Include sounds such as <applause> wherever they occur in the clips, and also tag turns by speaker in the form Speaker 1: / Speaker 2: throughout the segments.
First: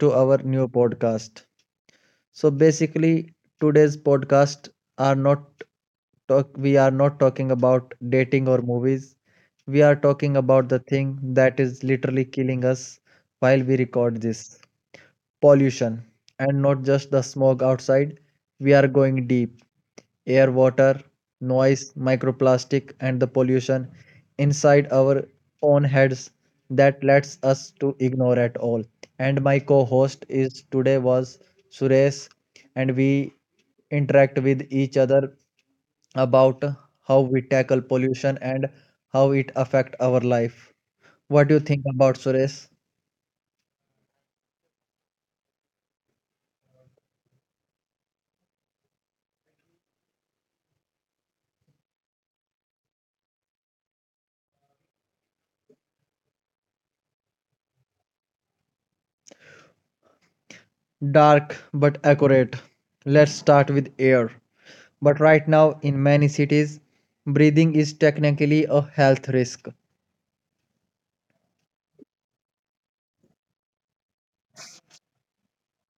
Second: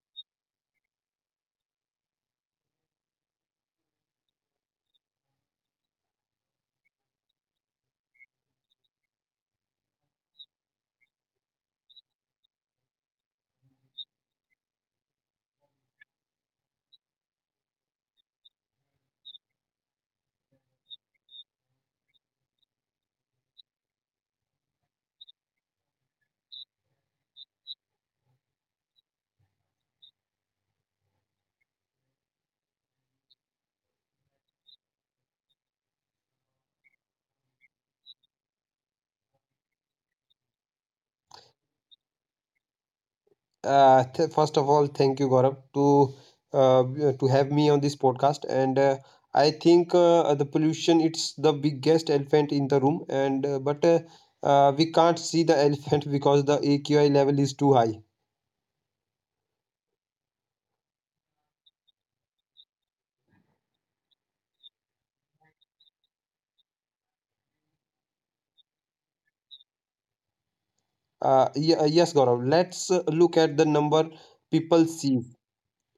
Speaker 1: to our new podcast. So, basically, today's podcast are not talk. We are not talking about dating or movies. We are talking about the thing that is literally killing us while we record this pollution, and not just the smog outside. We are going deep. Air, water, noise, microplastic, and the pollution inside our own heads that lets us to ignore at all. And my co-host is today was Suresh, and we interact with each other about how we tackle pollution and how it affect our life. What do you think about Suresh?
Speaker 2: First of all, thank you, Gaurav, to have me on this podcast. And I think the pollution it's the biggest elephant in the room. And but we can't see the <laughs> elephant because the AQI level is too high.
Speaker 1: Dark but accurate. Let's start with air. But right now, in many cities, breathing is technically a health risk.
Speaker 2: Yes, Gaurav. Let's look at the number people see.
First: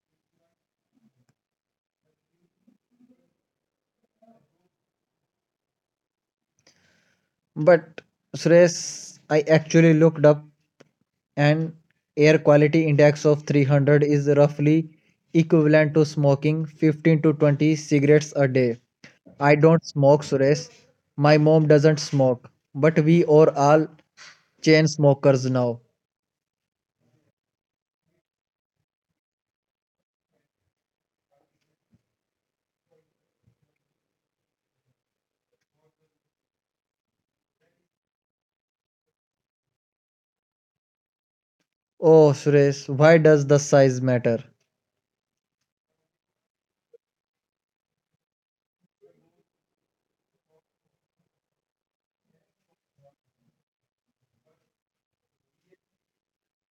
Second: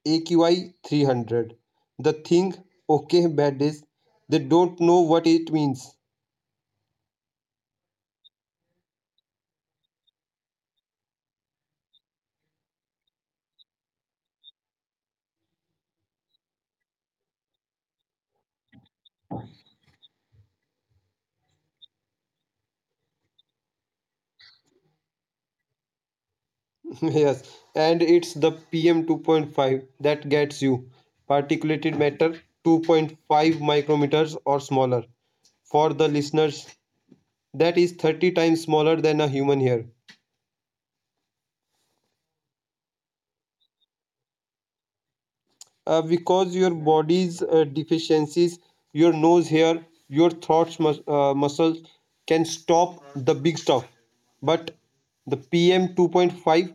Speaker 2: AQI 300. The thing, okay, bad days. They don't know what it means.
Speaker 1: But Suresh, I actually looked up and air quality index of 300 is roughly equivalent to smoking 15 to 20 cigarettes a day. I don't smoke, Suresh. My mom doesn't smoke. But we are all chain smokers now.
Speaker 2: <laughs> Yes, and it's the PM 2.5 that gets you. Particulated matter 2.5 micrometers or smaller. For the listeners, that is 30 times smaller than a human hair.
Speaker 1: Oh, Suresh, why does the size matter?
Speaker 2: Because your body's deficiencies, your nose hair, your throat muscles can stop the big stuff. But the PM 2.5,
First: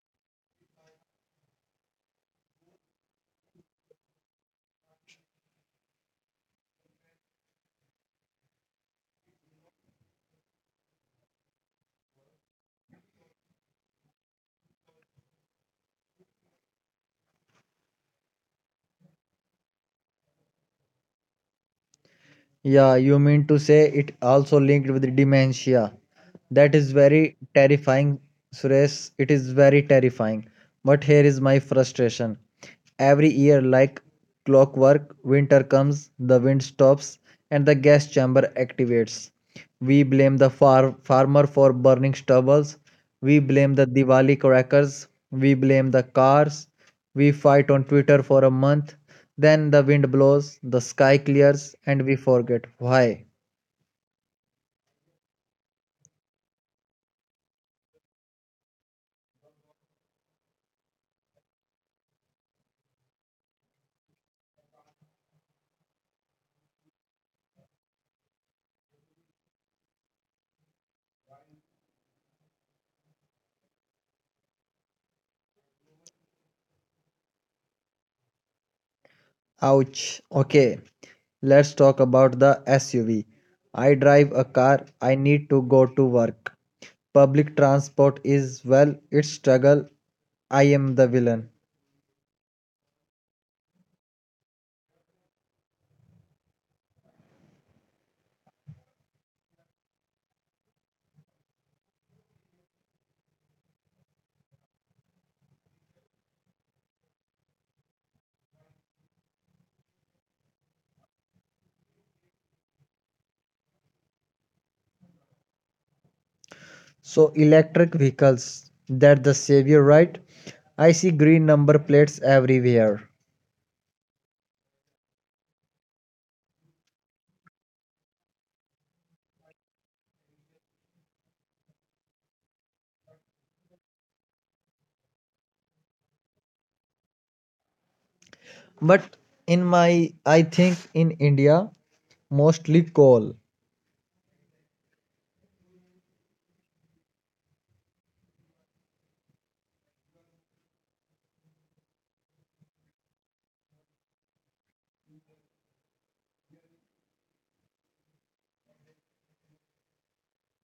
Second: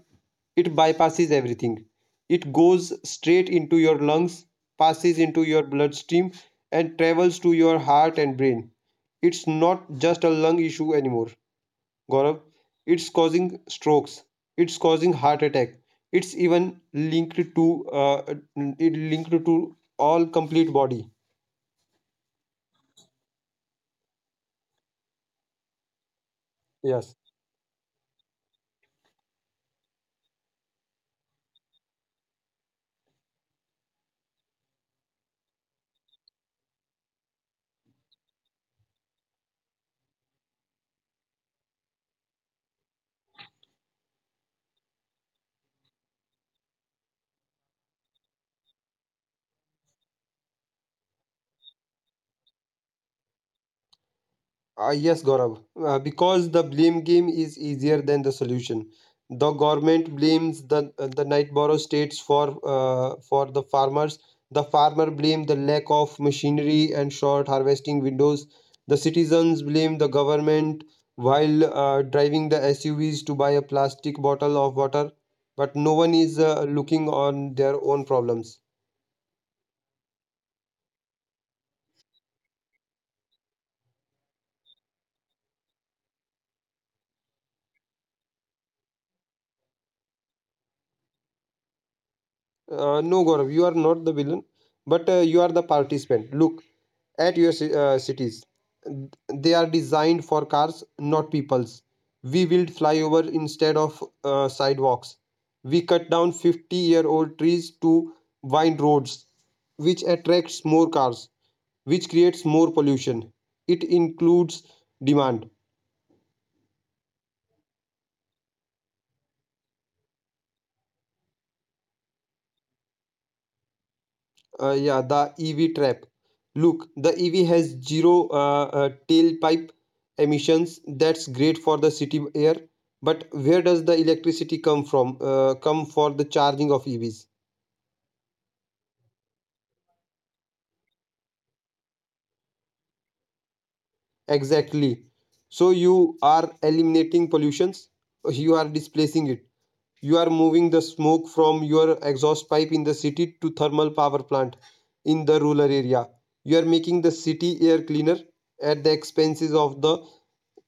Speaker 2: it bypasses everything. It goes straight into your lungs, passes into your bloodstream, and travels to your heart and brain. It's not just a lung issue anymore. Gaurav, it's causing strokes, it's causing heart attack, it's even linked to all complete body.
Speaker 1: Yeah, you mean to say it also linked with dementia. That is
Speaker 2: Yes.
Speaker 1: very terrifying, Suresh. It is very terrifying. But here is my frustration. Every year, like clockwork, winter comes, the wind stops, and the gas chamber activates. We blame the farmer for burning stubbles. We blame the Diwali crackers. We blame the cars. We fight on Twitter for a month. Then the wind blows, the sky clears, and we forget why.
Speaker 2: Yes, Gaurav, because the blame game is easier than the solution. The government blames the night borrow states for the farmers. The farmer blame the lack of machinery and short harvesting windows. The citizens blame the government while driving the SUVs to buy a plastic bottle of water, but no one is looking on their own problems.
Speaker 1: Ouch. Okay, let's talk about the SUV. I drive a car, I need to go to work. Public transport is, well, its struggle. I am the villain.
Speaker 2: No, Gaurav, you are not the villain, but you are the participant. Look at your cities. They are designed for cars, not peoples. We build flyover instead of sidewalks. We cut down 50-year-old trees to wide roads, which attracts more cars, which creates more pollution. It includes demand.
Speaker 1: So electric vehicles, that the savior, right? I see green number plates everywhere.
Speaker 2: Yeah, the EV trap. Look, the EV has zero tailpipe emissions. That's great for the city air. But where does the electricity come from? Come for the charging of EVs?
Speaker 1: But in my, I think in India, mostly coal
Speaker 2: Exactly. So you are eliminating pollutions, you are displacing it. You are moving the smoke from your exhaust pipe in the city to thermal power plant in the rural area. You are making the city air cleaner at the expenses of the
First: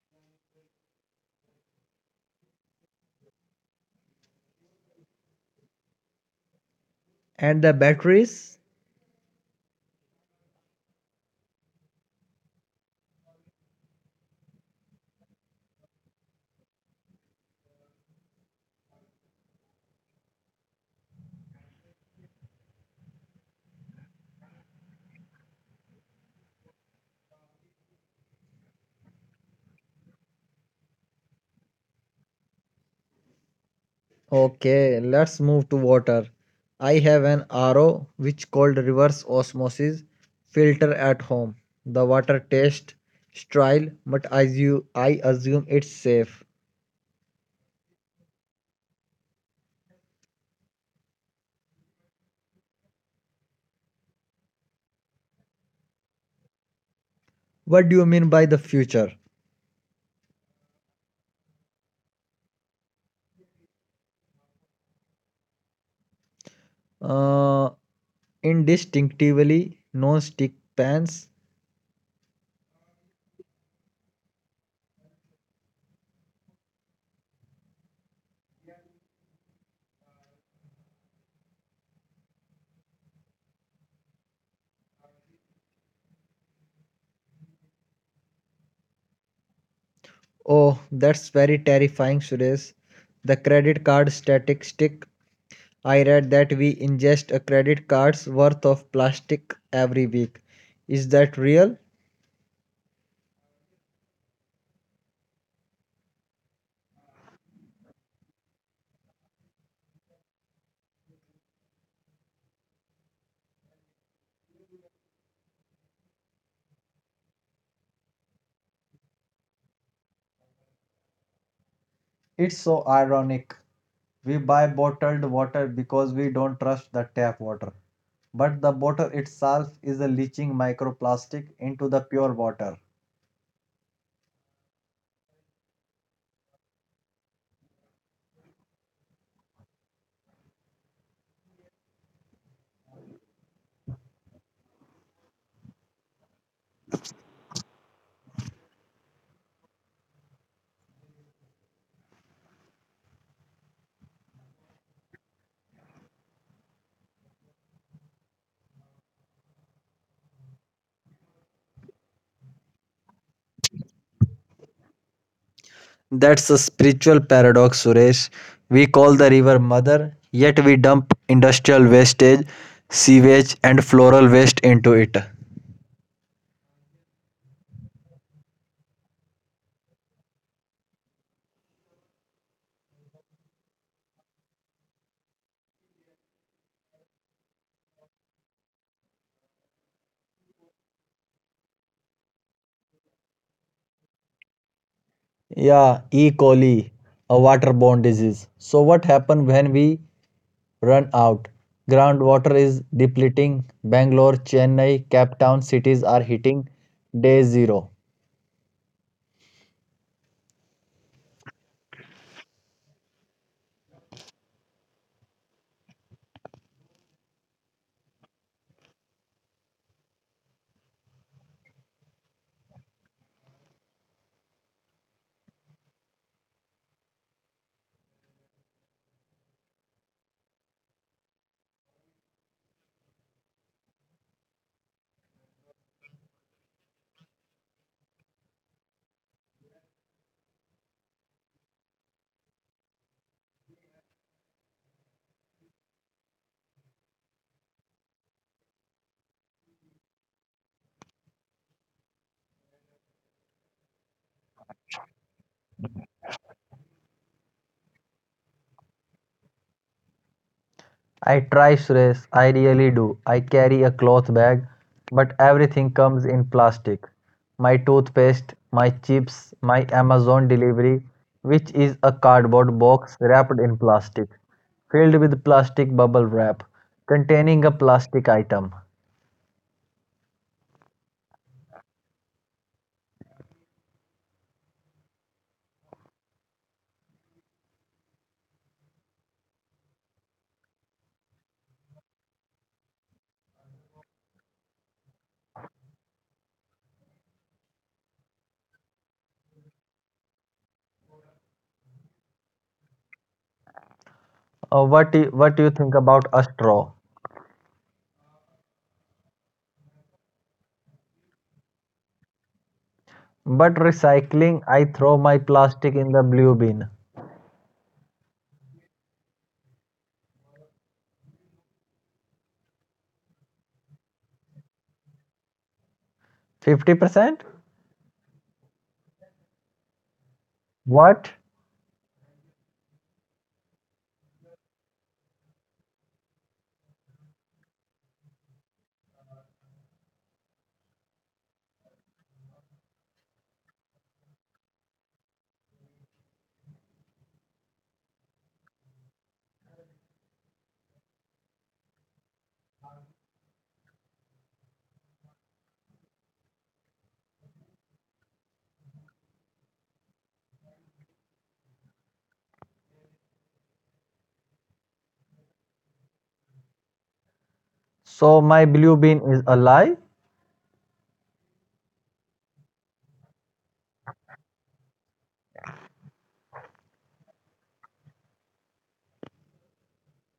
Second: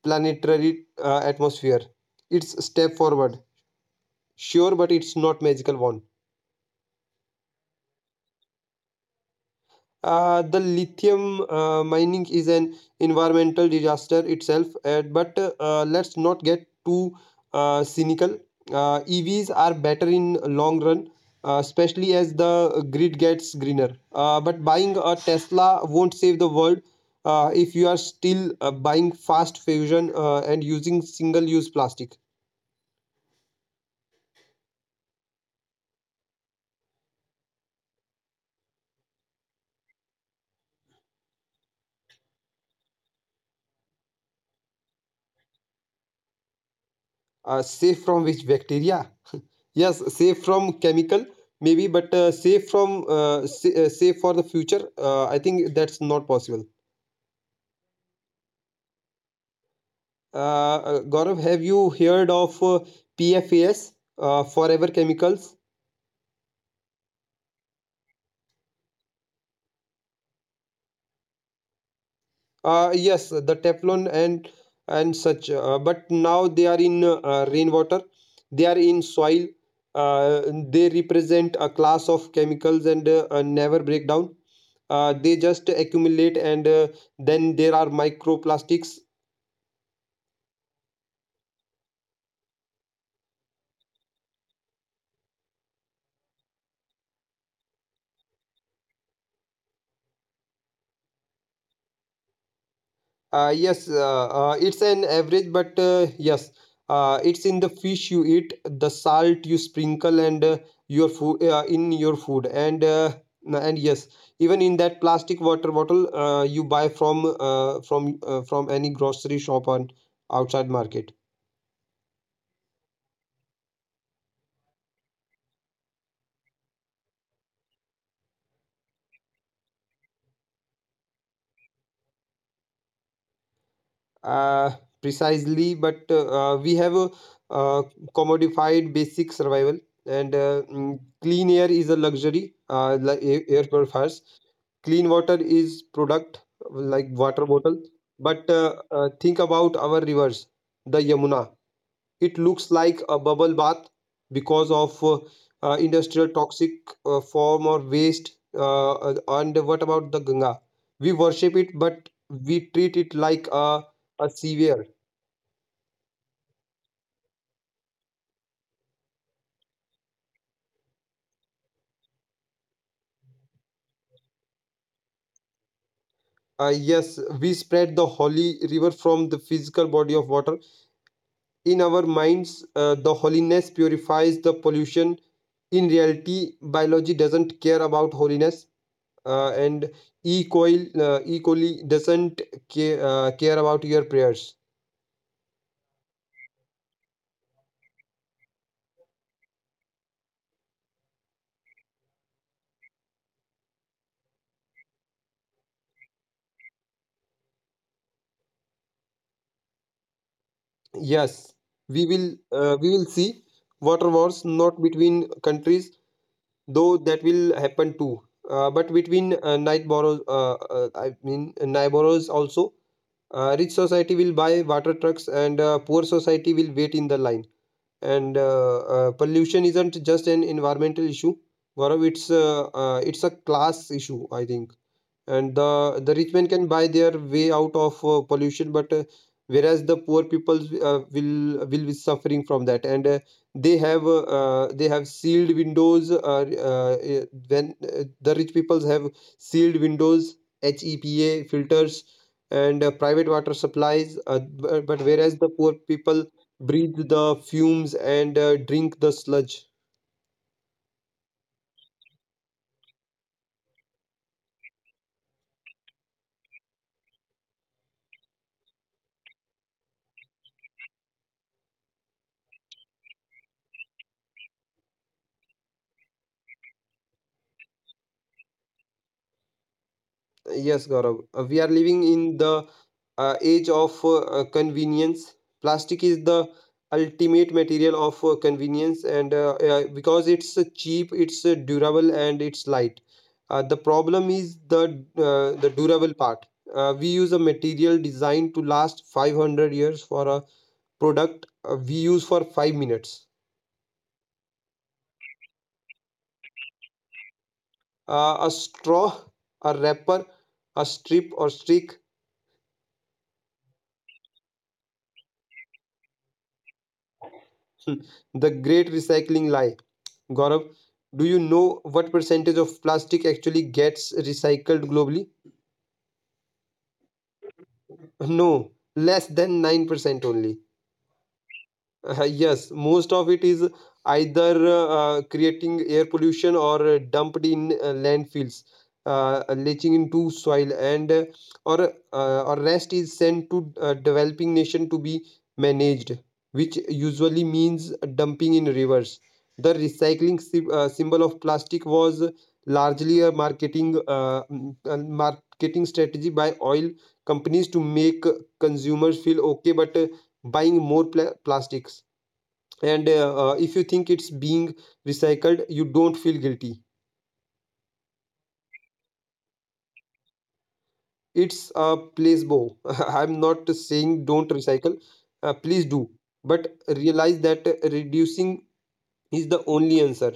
Speaker 2: planetary atmosphere. It's a step forward. Sure, but it's not magical wand.
Speaker 1: and the batteries.
Speaker 2: The lithium mining is an environmental disaster itself, but let's not get too cynical. EVs are better in long run, especially as the grid gets greener. But buying a Tesla won't save the world if you are still buying fast fusion and using single-use plastic.
Speaker 1: Okay, let's move to water. I have an RO which called reverse osmosis filter at home. The water tastes sterile, but as you, I assume it's safe.
Speaker 2: Safe from which bacteria? Yes, safe from chemical, maybe, but safe for the future. I think that's not possible.
Speaker 1: What do you mean by the future?
Speaker 2: Uh, Gaurav, have you heard of PFAS, forever chemicals?
Speaker 1: Uh, Indistinctively non-stick pans.
Speaker 2: Yes, the Teflon and such. But now they are in rainwater. They are in soil. Uh, they represent a class of chemicals and never break down. They just accumulate, and then there are microplastics.
Speaker 1: Oh, that's very terrifying, Suresh. The credit card statistic. I read that we ingest a credit card's worth of plastic every week. Is that real?
Speaker 2: Yes, it's an average, but yes, it's in the fish you eat, the salt you sprinkle, and your food in your food, and yes, even in that plastic water bottle you buy from any grocery shop on outside market.
Speaker 1: It's so ironic. We buy bottled water because we don't trust the tap water. But the bottle itself is a leaching microplastic into the pure water.
Speaker 2: uh, Precisely, but we have a uh, commodified basic survival, and clean air is a luxury, like air purifiers. Clean water is product, like water bottle. But think about our rivers. The Yamuna, it looks like a bubble bath because of industrial toxic form or waste. And what about the Ganga? We worship it, but we treat it like a sewer.
Speaker 1: That's a spiritual paradox, Suresh. We call the river mother, yet we dump industrial wastage, sewage, and floral waste into it.
Speaker 2: Yes, we spread the holy river from the physical body of water in our minds. The holiness purifies the pollution. In reality, biology doesn't care about holiness. And e coil equally doesn't care about your prayers.
Speaker 1: Yeah, E. coli, a waterborne disease. So, what happens when we run out? Groundwater is depleting. Bangalore, Chennai, Cape Town cities are hitting day zero.
Speaker 2: Yes, we will see water wars not between countries, though that will happen too, but between night borrows. I mean neighbors also. Rich society will buy water trucks, and poor society will wait in the line. And pollution isn't just an environmental issue, Gaurav. It's a class issue, I think, and the rich men can buy their way out of pollution, but whereas the poor people will be suffering from that. And they have sealed windows. When the rich peoples have sealed windows, HEPA filters, and private water supplies, but whereas the poor people breathe the fumes and drink the sludge.
Speaker 1: I try, Suresh. I really do. I carry a cloth bag, but everything comes in plastic. My toothpaste, my chips, my Amazon delivery, which is a cardboard box wrapped in plastic, filled with plastic bubble wrap, containing a plastic item.
Speaker 2: Yes, Gaurav. We are living in the age of convenience. Plastic is the ultimate material of convenience, and because it's cheap, it's durable, and it's light. The problem is the durable part. We use a material designed to last 500 years for a product we use for 5 minutes.
Speaker 1: What do you think about a straw?
Speaker 2: A straw, a wrapper, a strip or stick.
Speaker 1: But recycling, I throw my plastic in the blue bin.
Speaker 2: <laughs> The great recycling lie, Gaurav. Do you know what percentage of plastic actually gets recycled globally?
Speaker 1: 50%?
Speaker 2: No, less than 9% only.
Speaker 1: What?
Speaker 2: Yes, most of it is either creating air pollution, or dumped in landfills, leaching into soil, and or rest is sent to developing nation to be managed, which usually means dumping in rivers. The recycling symbol of plastic was largely a marketing strategy by oil companies to make consumers feel okay, but buying more plastics. And if you think it's being recycled, you don't feel guilty.
Speaker 1: So my blue bin is a lie?
Speaker 2: It's a placebo. <laughs> I'm not saying don't recycle. Please do. But realize that reducing is the only answer.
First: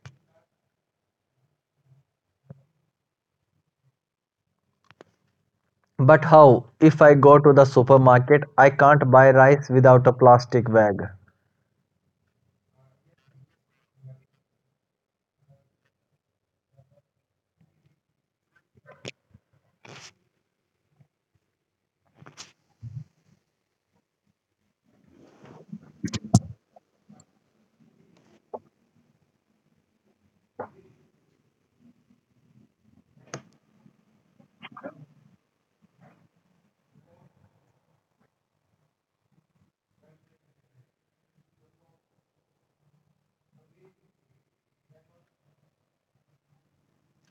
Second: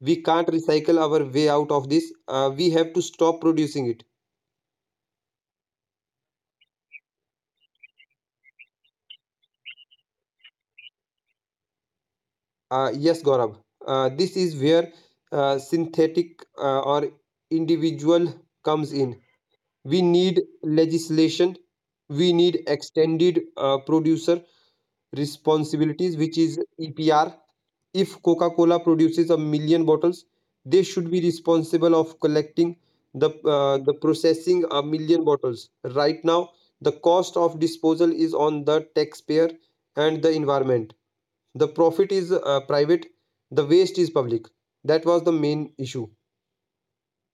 Speaker 2: We can't recycle our way out of this. We have to stop producing it.
Speaker 1: But how? If I go to the supermarket, I can't buy rice without a plastic bag.
Speaker 2: Yes, Gaurav. This is where synthetic or individual comes in. We need legislation. We need extended producer responsibilities, which is EPR. If Coca Cola produces a million bottles, they should be responsible of collecting the processing a million bottles. Right now, the cost of disposal is on the taxpayer and the environment. The profit is private. The waste is public. That was the main issue.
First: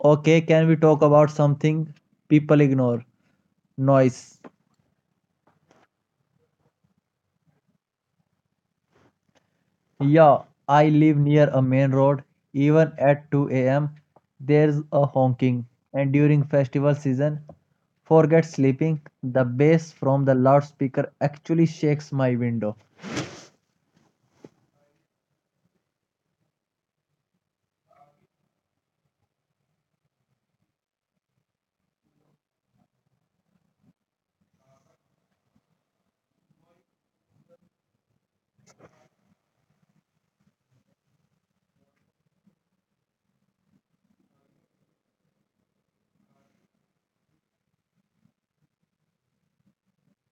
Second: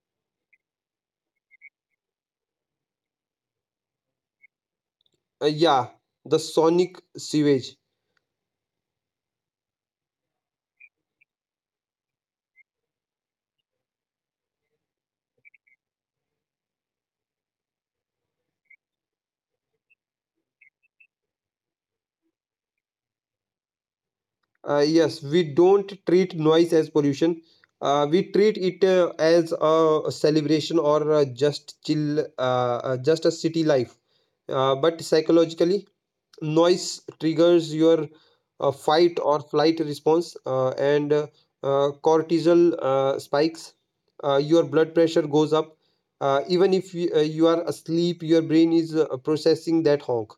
Speaker 1: Okay, can we talk about something people ignore? Noise.
Speaker 2: Yeah, the sonic sewage.
Speaker 1: Yeah, I live near a main road. Even at 2 a.m., there's a honking. And during festival season, forget sleeping. The bass from the loudspeaker actually shakes my window.
Speaker 2: Yes, we don't treat noise as pollution. We treat it as a celebration, or just chill, just a city life. But psychologically, noise triggers your fight or flight response, and cortisol spikes. Your blood pressure goes up. Even if you are asleep, your brain is processing that honk.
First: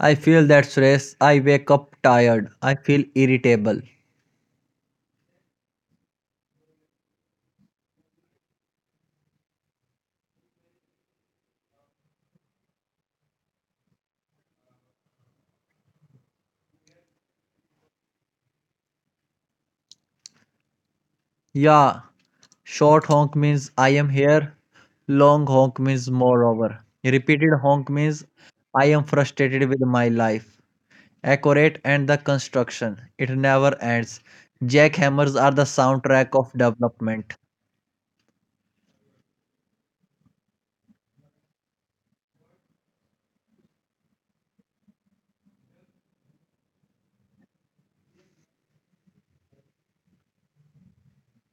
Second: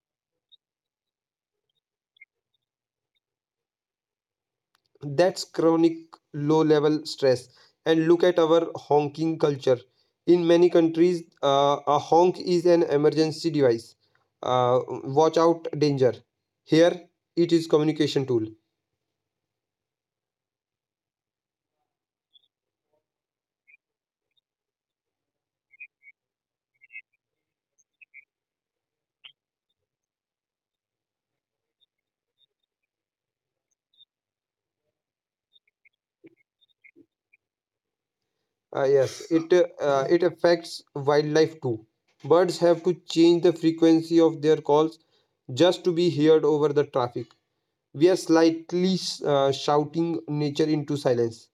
Speaker 1: I feel that stress. I wake up tired. I feel irritable.
Speaker 2: That's chronic low level stress. And look at our honking culture. In many countries, a honk is an emergency device. Uh, Watch out, danger. Here, it is communication tool.
Speaker 1: Yeah, short honk means I am here, long honk means moreover. Repeated honk means I am frustrated with my life. Accurate and the construction, it never ends. Jackhammers are the soundtrack of development.
Speaker 2: Yes, it affects wildlife too. Birds have to change the frequency of their calls just to be heard over the traffic. We are slightly shouting nature into silence.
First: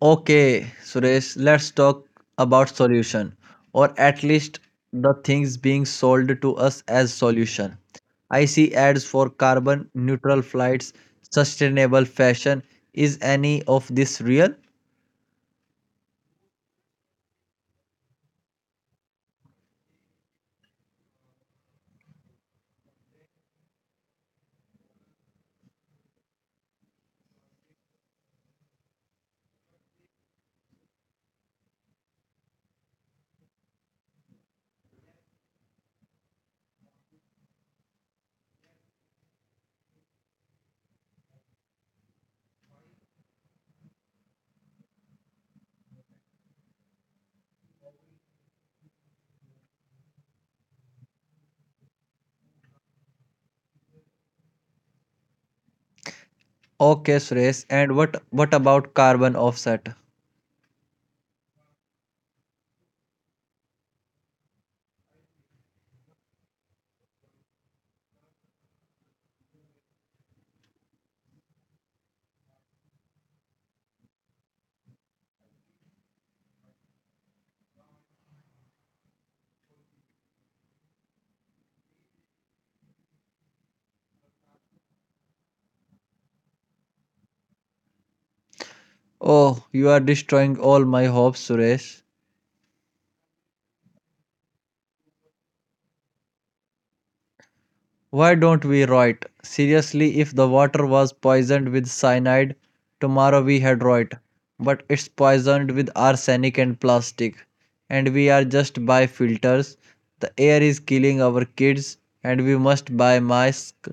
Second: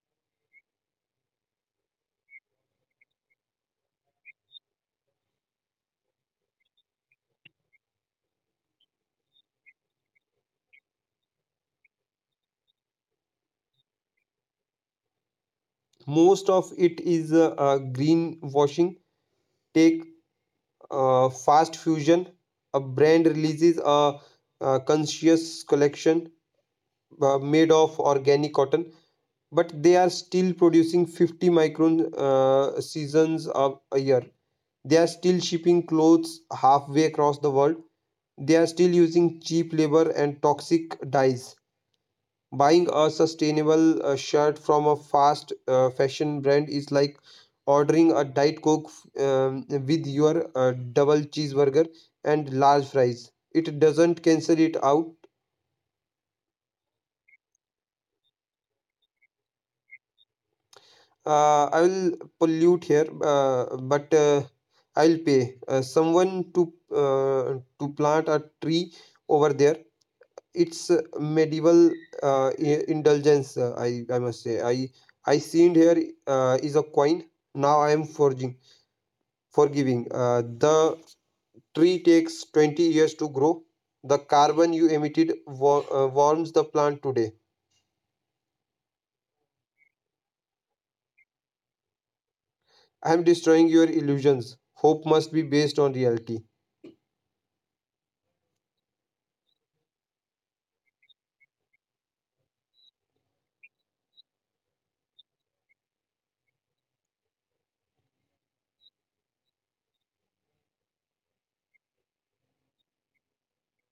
Speaker 1: Okay, Suresh, let's talk about solution or at least the things being sold to us as solution. I see ads for carbon neutral flights, sustainable fashion. Is any of this real?
Speaker 2: Most of it is greenwashing. Take Fast Fusion, a brand releases a conscious collection made of organic cotton, but they are still producing 50 micron seasons of a year. They are still shipping clothes halfway across the world. They are still using cheap labor and toxic dyes. Buying a sustainable shirt from a fast fashion brand is like ordering a Diet Coke with your double cheeseburger and large fries. It doesn't cancel it out.
Speaker 1: Okay, Suresh, and what about carbon offset?
Speaker 2: I will pollute here, but I'll pay someone to plant a tree over there. It's medieval indulgence. I must say I seen here is a coin. Now I am forging. For giving. The tree takes 20 years to grow. The carbon you emitted warms the plant today.
Speaker 1: Oh, you are destroying all my hopes, Suresh.
Speaker 2: I am destroying your illusions. Hope must be based on reality.
Speaker 1: Why don't we write seriously, if the water was poisoned with cyanide, tomorrow we had rot. But it's poisoned with arsenic and plastic, and we are just buy filters. The air is killing our kids, and we must buy masks.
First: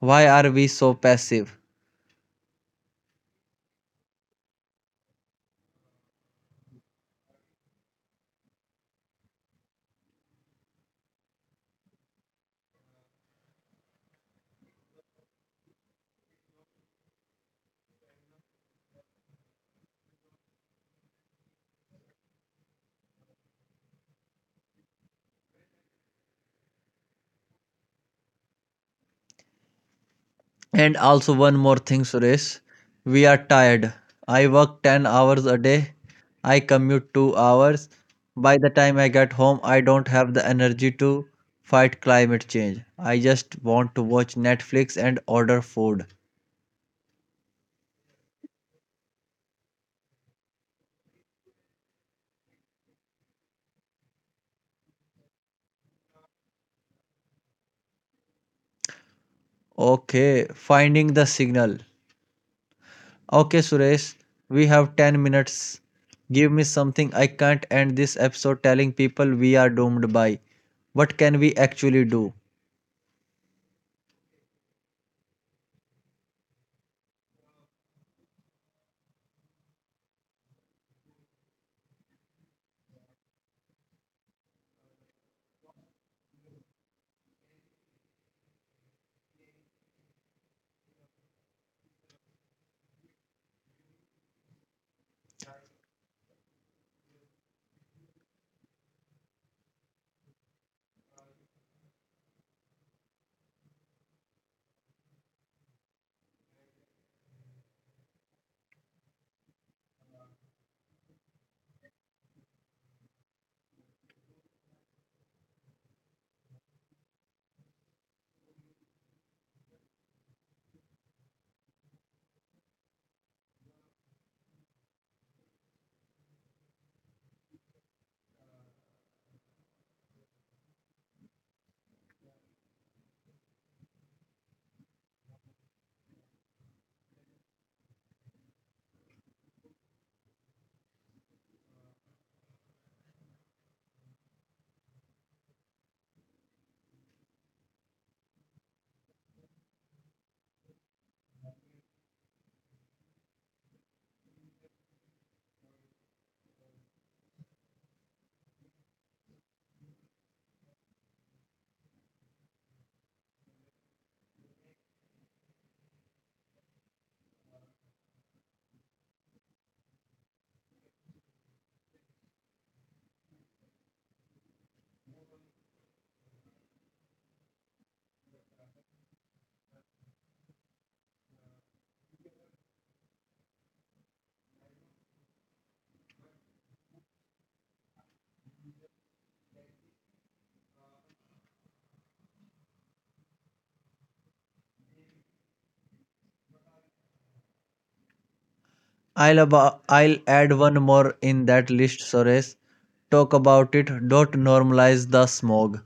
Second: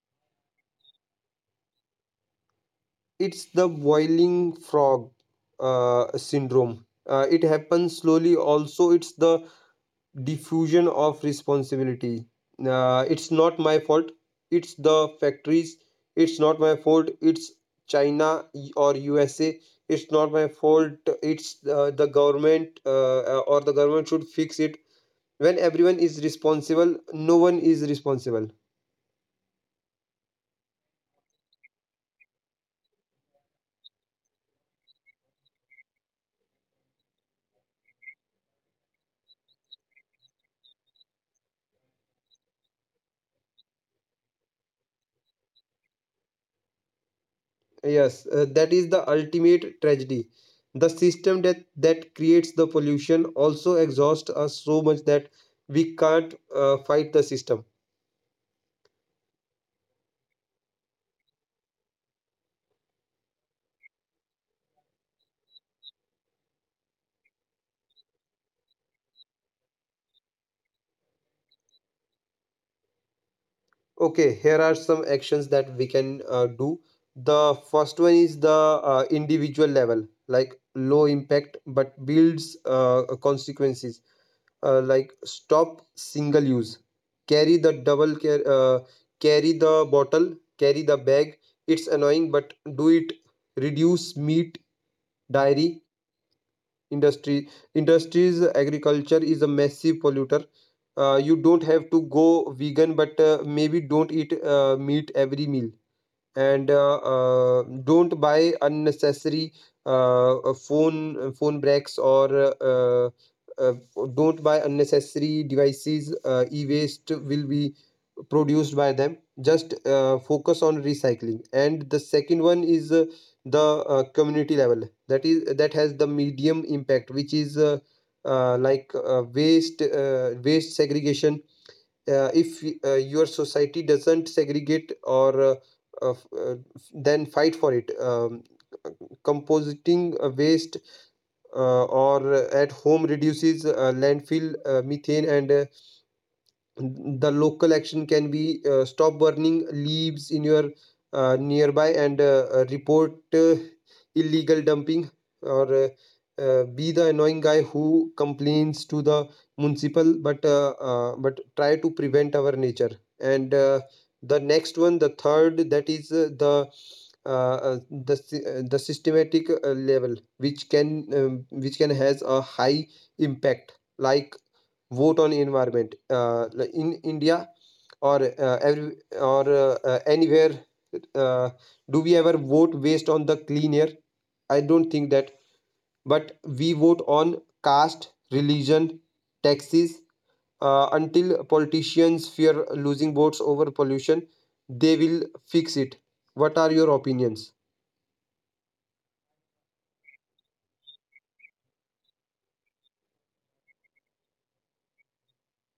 Speaker 1: Why are we so passive?
Speaker 2: It's the boiling frog syndrome. It happens slowly. Also, it's the diffusion of responsibility. It's not my fault, it's the factories. It's not my fault, it's China or USA. It's not my fault, it's the government. Or the government should fix it. When everyone is responsible, no one is responsible.
Speaker 1: And also one more thing, Suresh. We are tired. I work 10 hours a day. I commute 2 hours. By the time I get home, I don't have the energy to fight climate change. I just want to watch Netflix and order food.
Speaker 2: Yes, that is the ultimate tragedy. The system that creates the pollution also exhausts us so much that we can't fight the system.
Speaker 1: Okay, finding the signal. Okay, Suresh, we have 10 minutes. Give me something I can't end this episode telling people we are doomed by. What can we actually do?
Speaker 2: Okay, here are some actions that we can do. The first one is the individual level, like low impact but builds consequences, like stop single use, carry the double care, carry the bottle, carry the bag. It's annoying, but do it. Reduce meat, dairy, industry industries agriculture is a massive polluter. You don't have to go vegan, but maybe don't eat meat every meal. And don't buy unnecessary phone breaks, or uh, don't buy unnecessary devices. E-waste will be produced by them. Just focus on recycling. And the second one is the community level, that has the medium impact, which is like waste segregation. If your society doesn't segregate, or uh, f- uh, then fight for it. Compositing waste or at home reduces landfill methane. And the local action can be stop burning leaves in your nearby. And report illegal dumping, or be the annoying guy who complains to the municipal, but try to prevent our nature. And the next one, the third, that is the systematic level, which can has a high impact. Like vote on environment, like in India, or every or anywhere. uh, do we ever vote based on the clean air? I don't think that. But we vote on caste, religion, taxes. Until politicians fear losing votes over pollution, they will fix it. What are your opinions?
Speaker 1: I'll add one more in that list, Suresh. Talk about it. Don't normalize the smog.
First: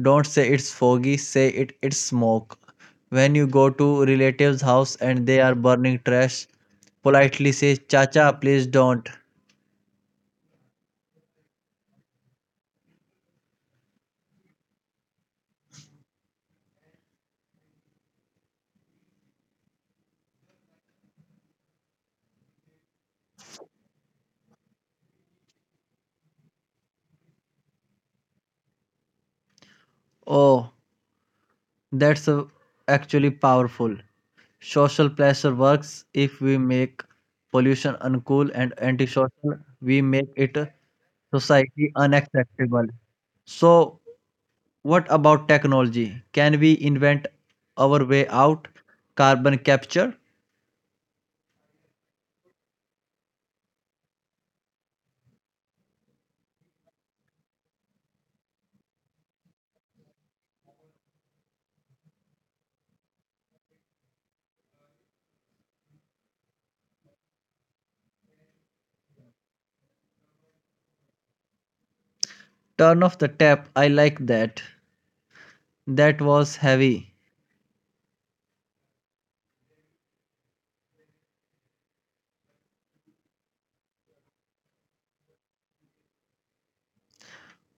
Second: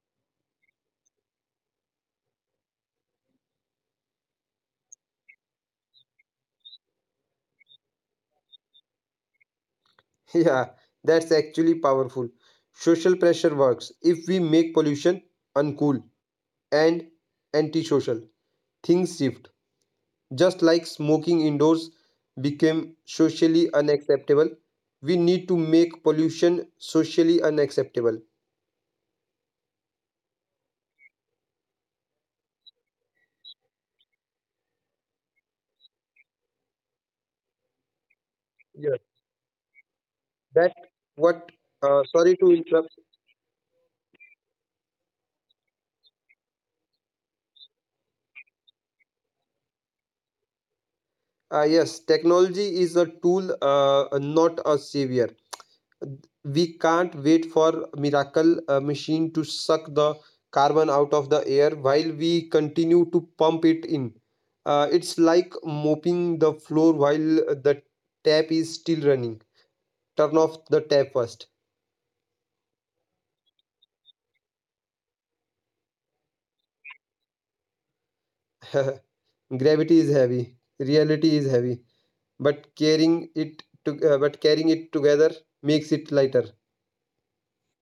Speaker 1: Don't say it's foggy. Say it's smoke. When you go to relatives' house and they are burning trash, politely say, "Chacha, please don't."
Speaker 2: <laughs> Yeah, that's actually powerful. Social pressure works. If we make pollution uncool and antisocial, things shift. Just like smoking indoors became socially unacceptable, we need to make pollution socially unacceptable.
Speaker 1: Oh, that's actually powerful. Social pressure works if we make pollution uncool and
Speaker 2: Yes.
Speaker 1: antisocial. We make it
Speaker 2: That what
Speaker 1: society
Speaker 2: Sorry to
Speaker 1: unacceptable.
Speaker 2: interrupt.
Speaker 1: So what about technology? Can we invent our way out? Carbon capture?
Speaker 2: Yes, technology is a tool, not a savior. We can't wait for miracle machine to suck the carbon out of the air while we continue to pump it in. It's like mopping the floor while the tap is still running. Turn off the tap first.
Speaker 1: Turn off the tap. I like that. That was heavy.
Speaker 2: <laughs> Gravity is heavy, reality is heavy, but carrying it together makes it lighter.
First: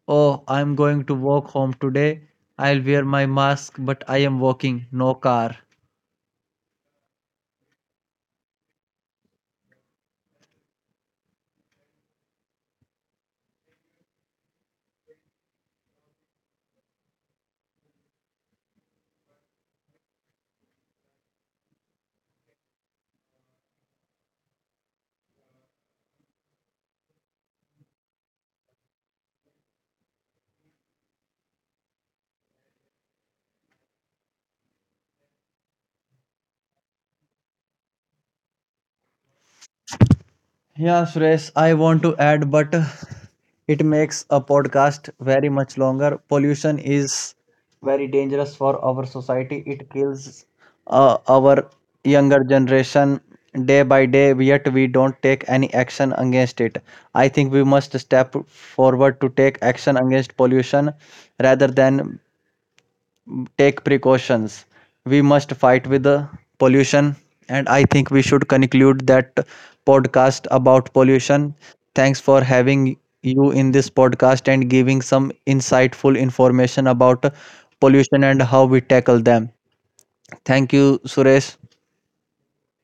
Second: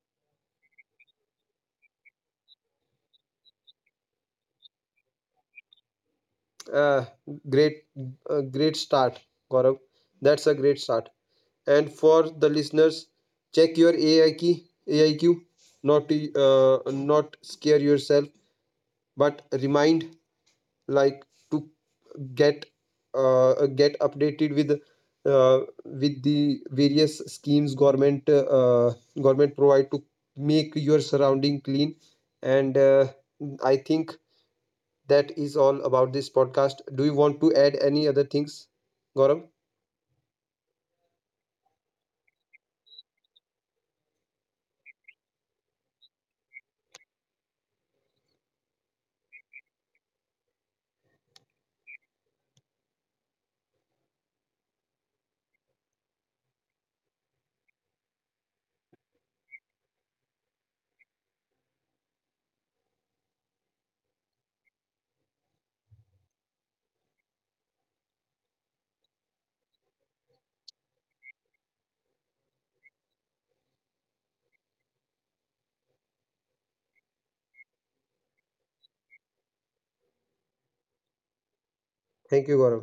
Speaker 1: Oh, I'm going to walk home today. I'll wear my mask, but I am walking, no car.
Speaker 2: Uh, great, great start, Gaurav. That's a great start. And for the listeners, check your AIQ, not scare yourself, but remind like to get get updated uh, with the various schemes government government provide to make your surrounding clean. And I think that is all about this podcast. Do you want to add any other things, Gaurav?
Speaker 1: Yeah, Suresh, I want to add, but it makes a podcast very much longer. Pollution is very dangerous for our society. It kills our younger generation day by day, yet we don't take any action against it. I think we must step forward to take action against pollution rather than take precautions we must fight with the pollution and I think we should conclude that podcast about pollution thanks for having you in this podcast and giving some insightful information about pollution and how we tackle them thank you suresh
Speaker 2: Thank you, Gaurav.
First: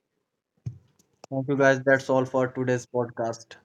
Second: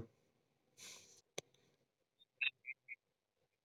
Speaker 1: thank you guys that's all for today's podcast